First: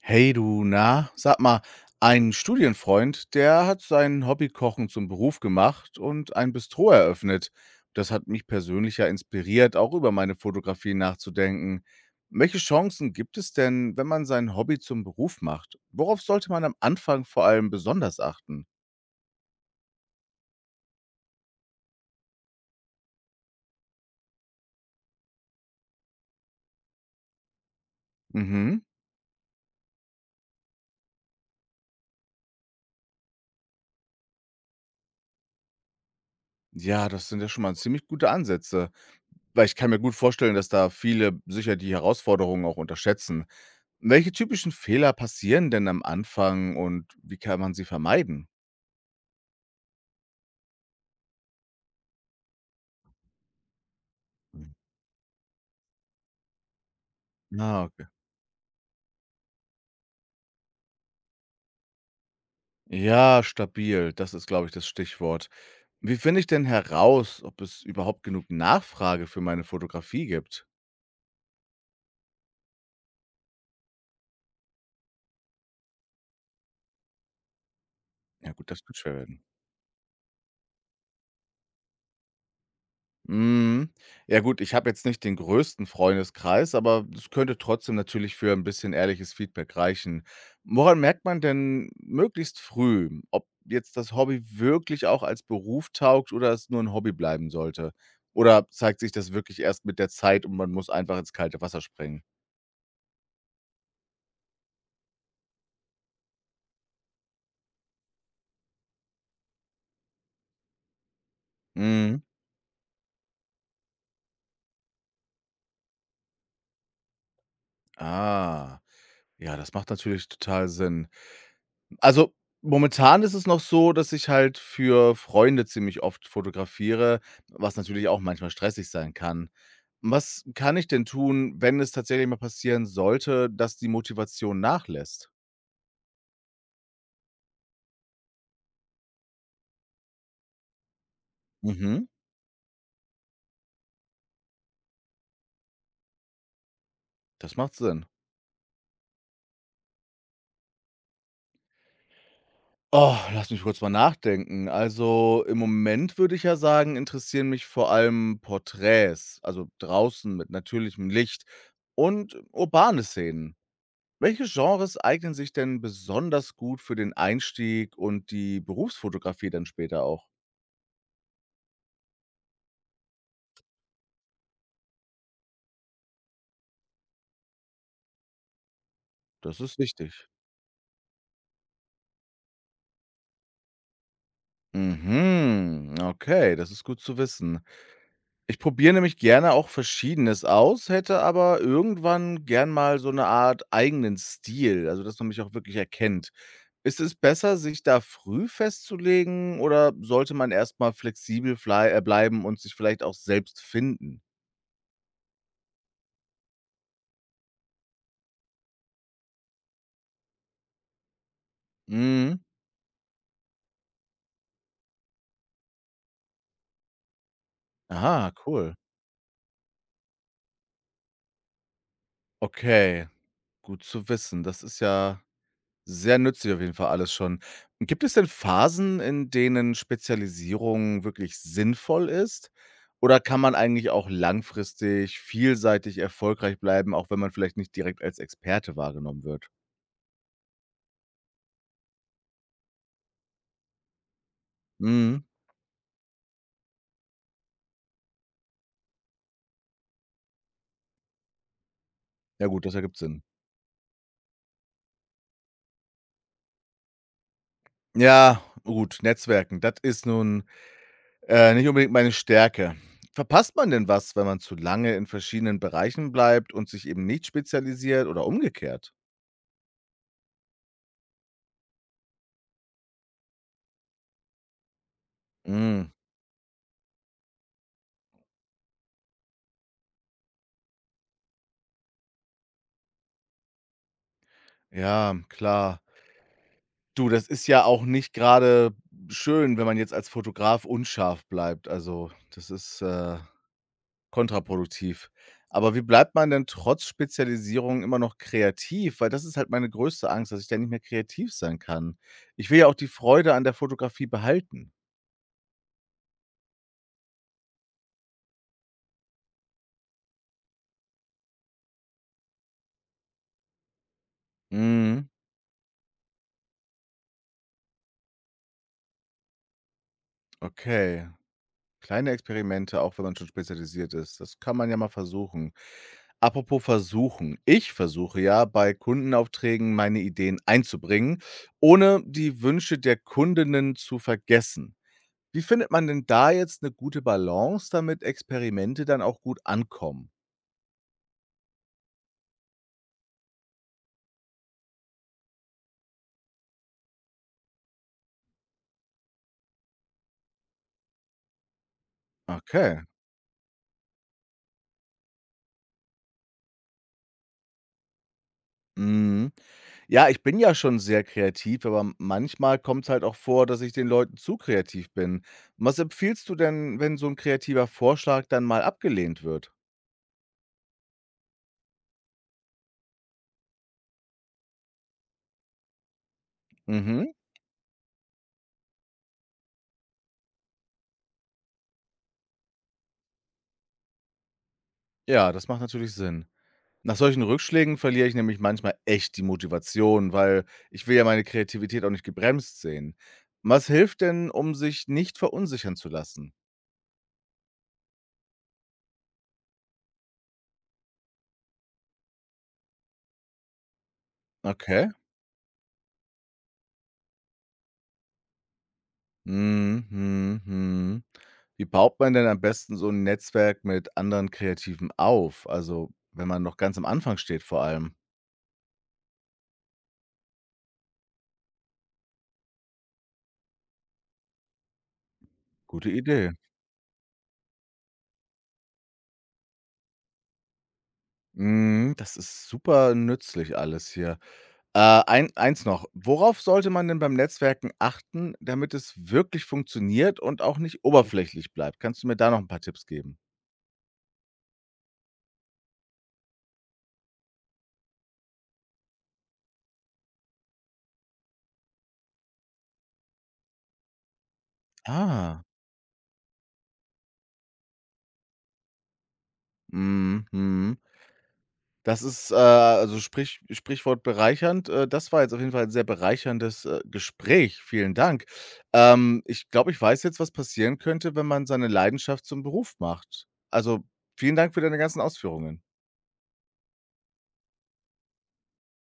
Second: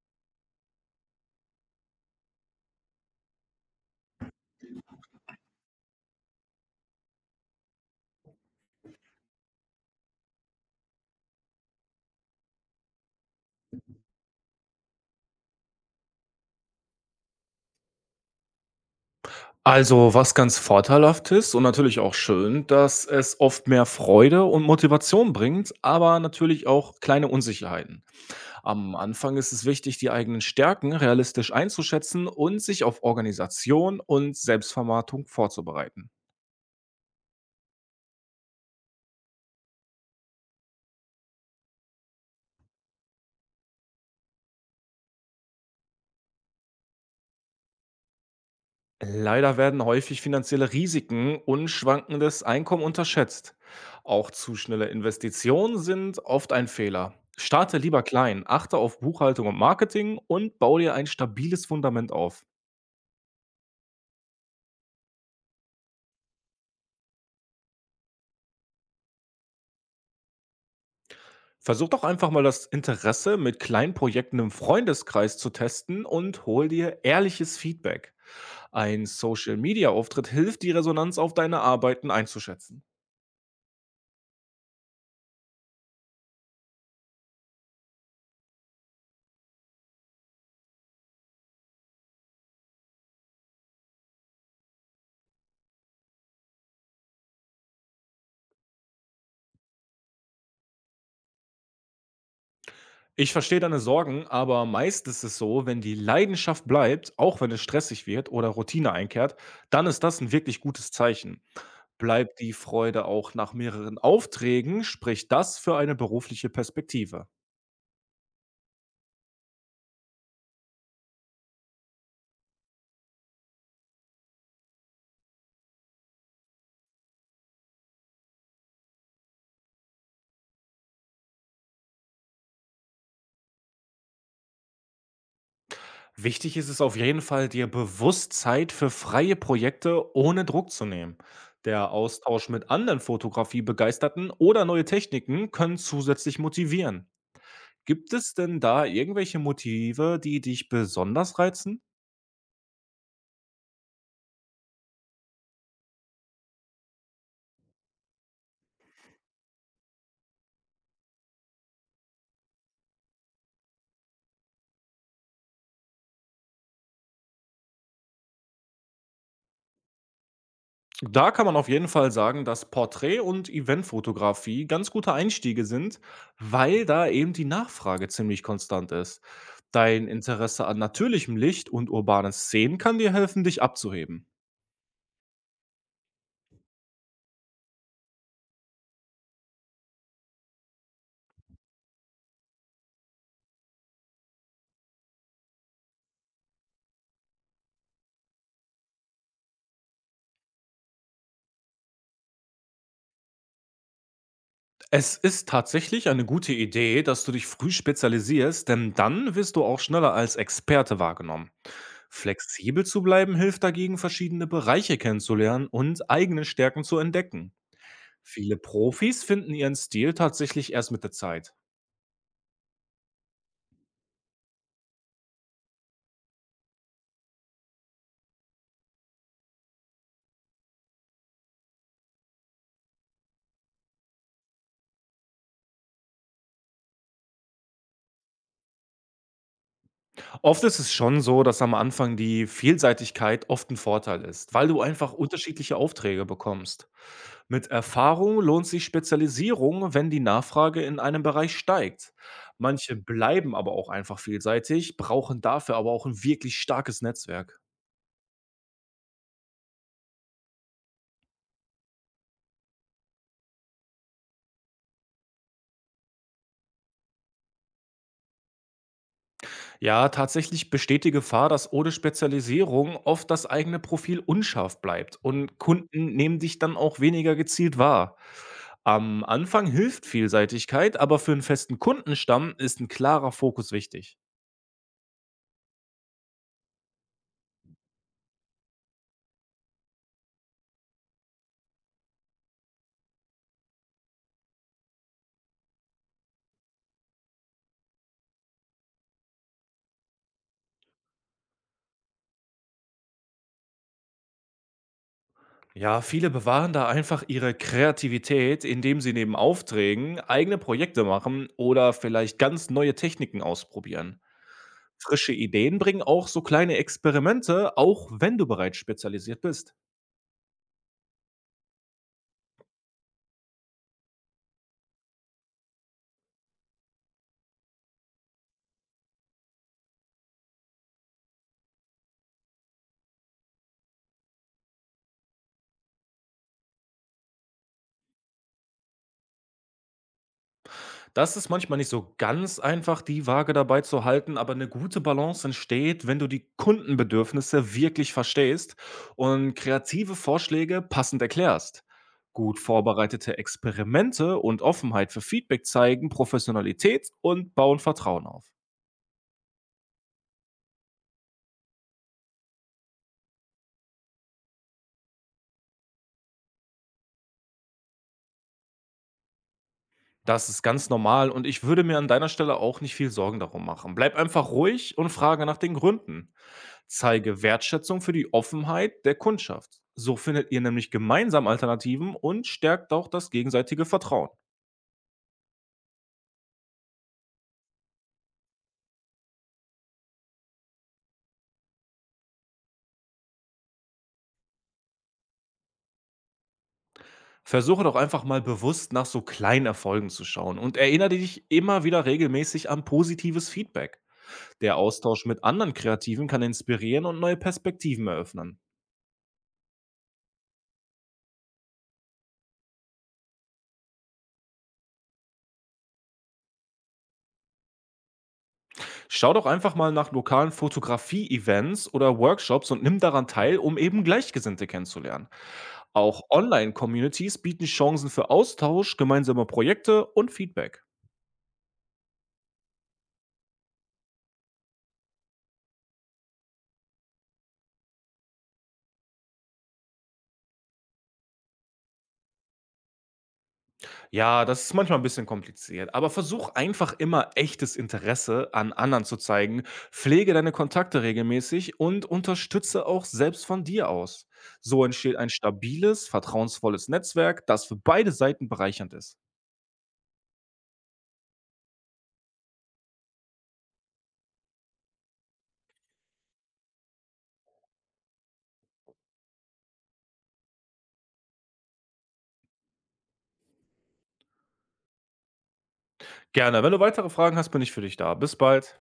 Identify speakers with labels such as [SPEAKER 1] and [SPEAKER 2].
[SPEAKER 1] Hey du, na, sag mal, ein Studienfreund, der hat sein Hobbykochen zum Beruf gemacht und ein Bistro eröffnet. Das hat mich persönlich ja inspiriert, auch über meine Fotografie nachzudenken. Welche Chancen gibt es denn, wenn man sein Hobby zum Beruf macht? Worauf sollte man am Anfang vor allem besonders achten?
[SPEAKER 2] Also, was ganz vorteilhaft ist und natürlich auch schön, dass es oft mehr Freude und Motivation bringt, aber natürlich auch kleine Unsicherheiten.
[SPEAKER 1] Mhm.
[SPEAKER 2] Am Anfang ist es wichtig, die eigenen Stärken realistisch einzuschätzen und sich auf Organisation und Selbstvermarktung vorzubereiten.
[SPEAKER 1] Ja, das sind ja schon mal ziemlich gute Ansätze. Weil ich kann mir gut vorstellen, dass da viele sicher die Herausforderungen auch unterschätzen. Welche typischen Fehler passieren denn am Anfang und wie kann man sie vermeiden?
[SPEAKER 2] Leider werden häufig finanzielle Risiken und schwankendes Einkommen unterschätzt. Auch zu
[SPEAKER 1] Mhm.
[SPEAKER 2] schnelle Investitionen sind oft ein Fehler. Starte
[SPEAKER 1] Ah,
[SPEAKER 2] lieber
[SPEAKER 1] okay.
[SPEAKER 2] klein, achte auf Buchhaltung und Marketing und baue dir ein stabiles Fundament auf.
[SPEAKER 1] Ja, stabil, das ist, glaube ich, das Stichwort. Wie finde ich denn heraus, ob es überhaupt genug Nachfrage für meine Fotografie gibt?
[SPEAKER 2] Versuch doch einfach mal das Interesse mit kleinen Projekten im Freundeskreis zu testen und hol dir ehrliches Feedback.
[SPEAKER 1] Ja gut, das wird
[SPEAKER 2] Ein
[SPEAKER 1] schwer werden.
[SPEAKER 2] Social-Media-Auftritt hilft, die Resonanz auf deine Arbeiten einzuschätzen.
[SPEAKER 1] Mhm. Ja gut, ich habe jetzt nicht den größten Freundeskreis, aber es könnte trotzdem natürlich für ein bisschen ehrliches Feedback reichen. Woran merkt man denn möglichst früh, ob jetzt das Hobby wirklich auch als Beruf taugt oder es nur ein Hobby bleiben sollte? Oder zeigt sich das wirklich erst mit der Zeit und man muss einfach ins kalte Wasser springen?
[SPEAKER 2] Ich verstehe deine Sorgen, aber meist ist es so, wenn die Leidenschaft bleibt, auch wenn es stressig wird oder Routine einkehrt, dann ist das ein wirklich gutes Zeichen.
[SPEAKER 1] Mhm.
[SPEAKER 2] Bleibt die Freude auch nach mehreren Aufträgen, spricht das für eine berufliche Perspektive.
[SPEAKER 1] Ah. Ja, das macht natürlich total Sinn. Also, momentan ist es noch so, dass ich halt für Freunde ziemlich oft fotografiere, was natürlich auch manchmal stressig sein kann. Was kann ich denn tun, wenn es tatsächlich mal passieren sollte, dass die Motivation nachlässt?
[SPEAKER 2] Wichtig ist es auf jeden Fall, dir bewusst Zeit für freie Projekte ohne Druck zu nehmen. Der
[SPEAKER 1] Mhm,
[SPEAKER 2] Austausch mit anderen Fotografiebegeisterten oder neue Techniken können zusätzlich motivieren.
[SPEAKER 1] das macht Sinn.
[SPEAKER 2] Gibt es denn da irgendwelche Motive, die dich besonders reizen?
[SPEAKER 1] Oh, lass mich kurz mal nachdenken. Also, im Moment würde ich ja sagen, interessieren mich vor allem Porträts, also draußen mit natürlichem Licht und urbane Szenen. Welche Genres eignen sich denn besonders gut für den Einstieg und die Berufsfotografie dann später auch?
[SPEAKER 2] Da kann man auf jeden Fall sagen, dass Porträt- und Eventfotografie ganz gute Einstiege sind, weil da eben die Nachfrage ziemlich konstant ist.
[SPEAKER 1] Das ist
[SPEAKER 2] Dein
[SPEAKER 1] wichtig.
[SPEAKER 2] Interesse an natürlichem Licht und urbanen Szenen kann dir helfen, dich abzuheben.
[SPEAKER 1] Mhm, okay, das ist gut zu wissen. Ich probiere nämlich gerne auch Verschiedenes aus, hätte aber irgendwann gern mal so eine Art eigenen Stil, also, dass man mich auch wirklich erkennt. Ist es besser, sich da früh festzulegen oder sollte man erst mal flexibel flei bleiben und sich vielleicht auch selbst finden?
[SPEAKER 2] Es ist tatsächlich eine gute Idee, dass du dich früh spezialisierst, denn dann wirst du auch schneller als Experte wahrgenommen.
[SPEAKER 1] Mhm.
[SPEAKER 2] Flexibel zu bleiben hilft dagegen, verschiedene Bereiche kennenzulernen und eigene Stärken zu entdecken.
[SPEAKER 1] Aha,
[SPEAKER 2] Viele
[SPEAKER 1] cool.
[SPEAKER 2] Profis finden ihren Stil tatsächlich erst mit der Zeit.
[SPEAKER 1] Okay. Gut zu wissen. Das ist ja sehr nützlich auf jeden Fall alles schon. Gibt es denn Phasen, in denen Spezialisierung wirklich sinnvoll ist? Oder kann man eigentlich auch langfristig vielseitig erfolgreich bleiben, auch wenn man vielleicht nicht direkt als Experte wahrgenommen wird?
[SPEAKER 2] Oft ist es schon so, dass am Anfang die Vielseitigkeit oft ein Vorteil ist, weil du einfach
[SPEAKER 1] Mhm.
[SPEAKER 2] unterschiedliche Aufträge bekommst. Mit Erfahrung lohnt sich Spezialisierung, wenn die Nachfrage in einem Bereich steigt.
[SPEAKER 1] Ja gut, das
[SPEAKER 2] Manche
[SPEAKER 1] ergibt Sinn.
[SPEAKER 2] bleiben aber auch einfach vielseitig, brauchen dafür aber auch ein wirklich starkes Netzwerk.
[SPEAKER 1] Ja, gut, Netzwerken, das ist nun, nicht unbedingt meine Stärke. Verpasst man denn was, wenn man zu lange in verschiedenen Bereichen bleibt und sich eben nicht spezialisiert oder umgekehrt?
[SPEAKER 2] Ja, tatsächlich besteht die Gefahr, dass ohne Spezialisierung oft das eigene Profil unscharf bleibt und
[SPEAKER 1] Mhm.
[SPEAKER 2] Kunden nehmen dich dann auch weniger gezielt wahr. Am Anfang hilft Vielseitigkeit, aber für einen festen Kundenstamm ist ein klarer Fokus wichtig.
[SPEAKER 1] Ja, klar. Du, das ist ja auch nicht gerade schön, wenn man jetzt als Fotograf unscharf bleibt. Also, das ist, kontraproduktiv. Aber wie bleibt man denn trotz Spezialisierung immer noch kreativ? Weil das ist halt meine größte Angst, dass ich da nicht mehr kreativ sein kann. Ich will ja auch die Freude an der Fotografie behalten.
[SPEAKER 2] Ja, viele bewahren da einfach ihre Kreativität, indem sie neben Aufträgen eigene Projekte machen oder vielleicht ganz neue Techniken ausprobieren.
[SPEAKER 1] Mhm,
[SPEAKER 2] Frische Ideen bringen auch so kleine Experimente, auch wenn du bereits spezialisiert bist.
[SPEAKER 1] okay. Kleine Experimente, auch wenn man schon spezialisiert ist. Das kann man ja mal versuchen. Apropos versuchen. Ich versuche ja, bei Kundenaufträgen meine Ideen einzubringen, ohne die Wünsche der Kundinnen zu vergessen. Wie findet man denn da jetzt eine gute Balance, damit Experimente dann auch gut ankommen?
[SPEAKER 2] Das ist manchmal nicht so ganz einfach, die Waage dabei zu halten, aber eine gute Balance entsteht, wenn du die Kundenbedürfnisse wirklich verstehst und kreative Vorschläge passend erklärst. Gut
[SPEAKER 1] Okay.
[SPEAKER 2] vorbereitete Experimente und Offenheit für Feedback zeigen Professionalität und bauen Vertrauen auf.
[SPEAKER 1] Mhm. Ja, ich bin ja schon sehr kreativ, aber manchmal kommt es halt auch vor, dass ich den Leuten zu kreativ bin. Was empfiehlst du denn, wenn so ein kreativer Vorschlag dann mal abgelehnt wird?
[SPEAKER 2] Das ist ganz normal und ich würde mir an deiner Stelle auch nicht viel Sorgen darum machen. Bleib einfach ruhig und frage nach den Gründen.
[SPEAKER 1] Mhm.
[SPEAKER 2] Zeige Wertschätzung für die Offenheit der Kundschaft. So findet ihr nämlich gemeinsam Alternativen und stärkt auch das gegenseitige Vertrauen.
[SPEAKER 1] Ja, das macht natürlich Sinn. Nach solchen Rückschlägen verliere ich nämlich manchmal echt die Motivation, weil ich will ja meine Kreativität auch nicht gebremst sehen. Was hilft denn, um sich nicht verunsichern zu lassen?
[SPEAKER 2] Versuche doch einfach mal bewusst nach so kleinen Erfolgen zu schauen und erinnere dich immer wieder regelmäßig an positives Feedback. Der
[SPEAKER 1] Okay.
[SPEAKER 2] Austausch mit anderen Kreativen kann inspirieren und neue Perspektiven eröffnen.
[SPEAKER 1] Mhm, mhm, mhm. Wie baut man denn am besten so ein Netzwerk mit anderen Kreativen auf? Also, wenn man noch ganz am Anfang steht vor allem.
[SPEAKER 2] Schau doch einfach mal nach lokalen Fotografie-Events oder Workshops und nimm daran teil, um eben Gleichgesinnte kennenzulernen.
[SPEAKER 1] Gute
[SPEAKER 2] Auch
[SPEAKER 1] Idee.
[SPEAKER 2] Online-Communities bieten Chancen für Austausch, gemeinsame Projekte und Feedback.
[SPEAKER 1] Mhm, das ist super nützlich alles hier. Eins noch. Worauf sollte man denn beim Netzwerken achten, damit es wirklich funktioniert und auch nicht oberflächlich bleibt? Kannst du mir da noch ein paar Tipps geben?
[SPEAKER 2] Ja, das ist manchmal ein bisschen kompliziert, aber versuch einfach immer echtes Interesse an anderen zu zeigen, pflege deine Kontakte regelmäßig und unterstütze auch selbst von dir aus. So entsteht ein
[SPEAKER 1] Ah,
[SPEAKER 2] stabiles, vertrauensvolles Netzwerk, das für beide Seiten bereichernd ist.
[SPEAKER 1] mhm, mhm. Das ist, also Sprichwort bereichernd. Das war jetzt auf jeden Fall ein sehr bereicherndes, Gespräch. Vielen Dank. Ich glaube, ich weiß jetzt, was passieren könnte, wenn man seine Leidenschaft zum Beruf macht. Also, vielen Dank für deine ganzen Ausführungen.
[SPEAKER 2] Gerne, wenn du weitere Fragen hast, bin ich für dich da. Bis bald.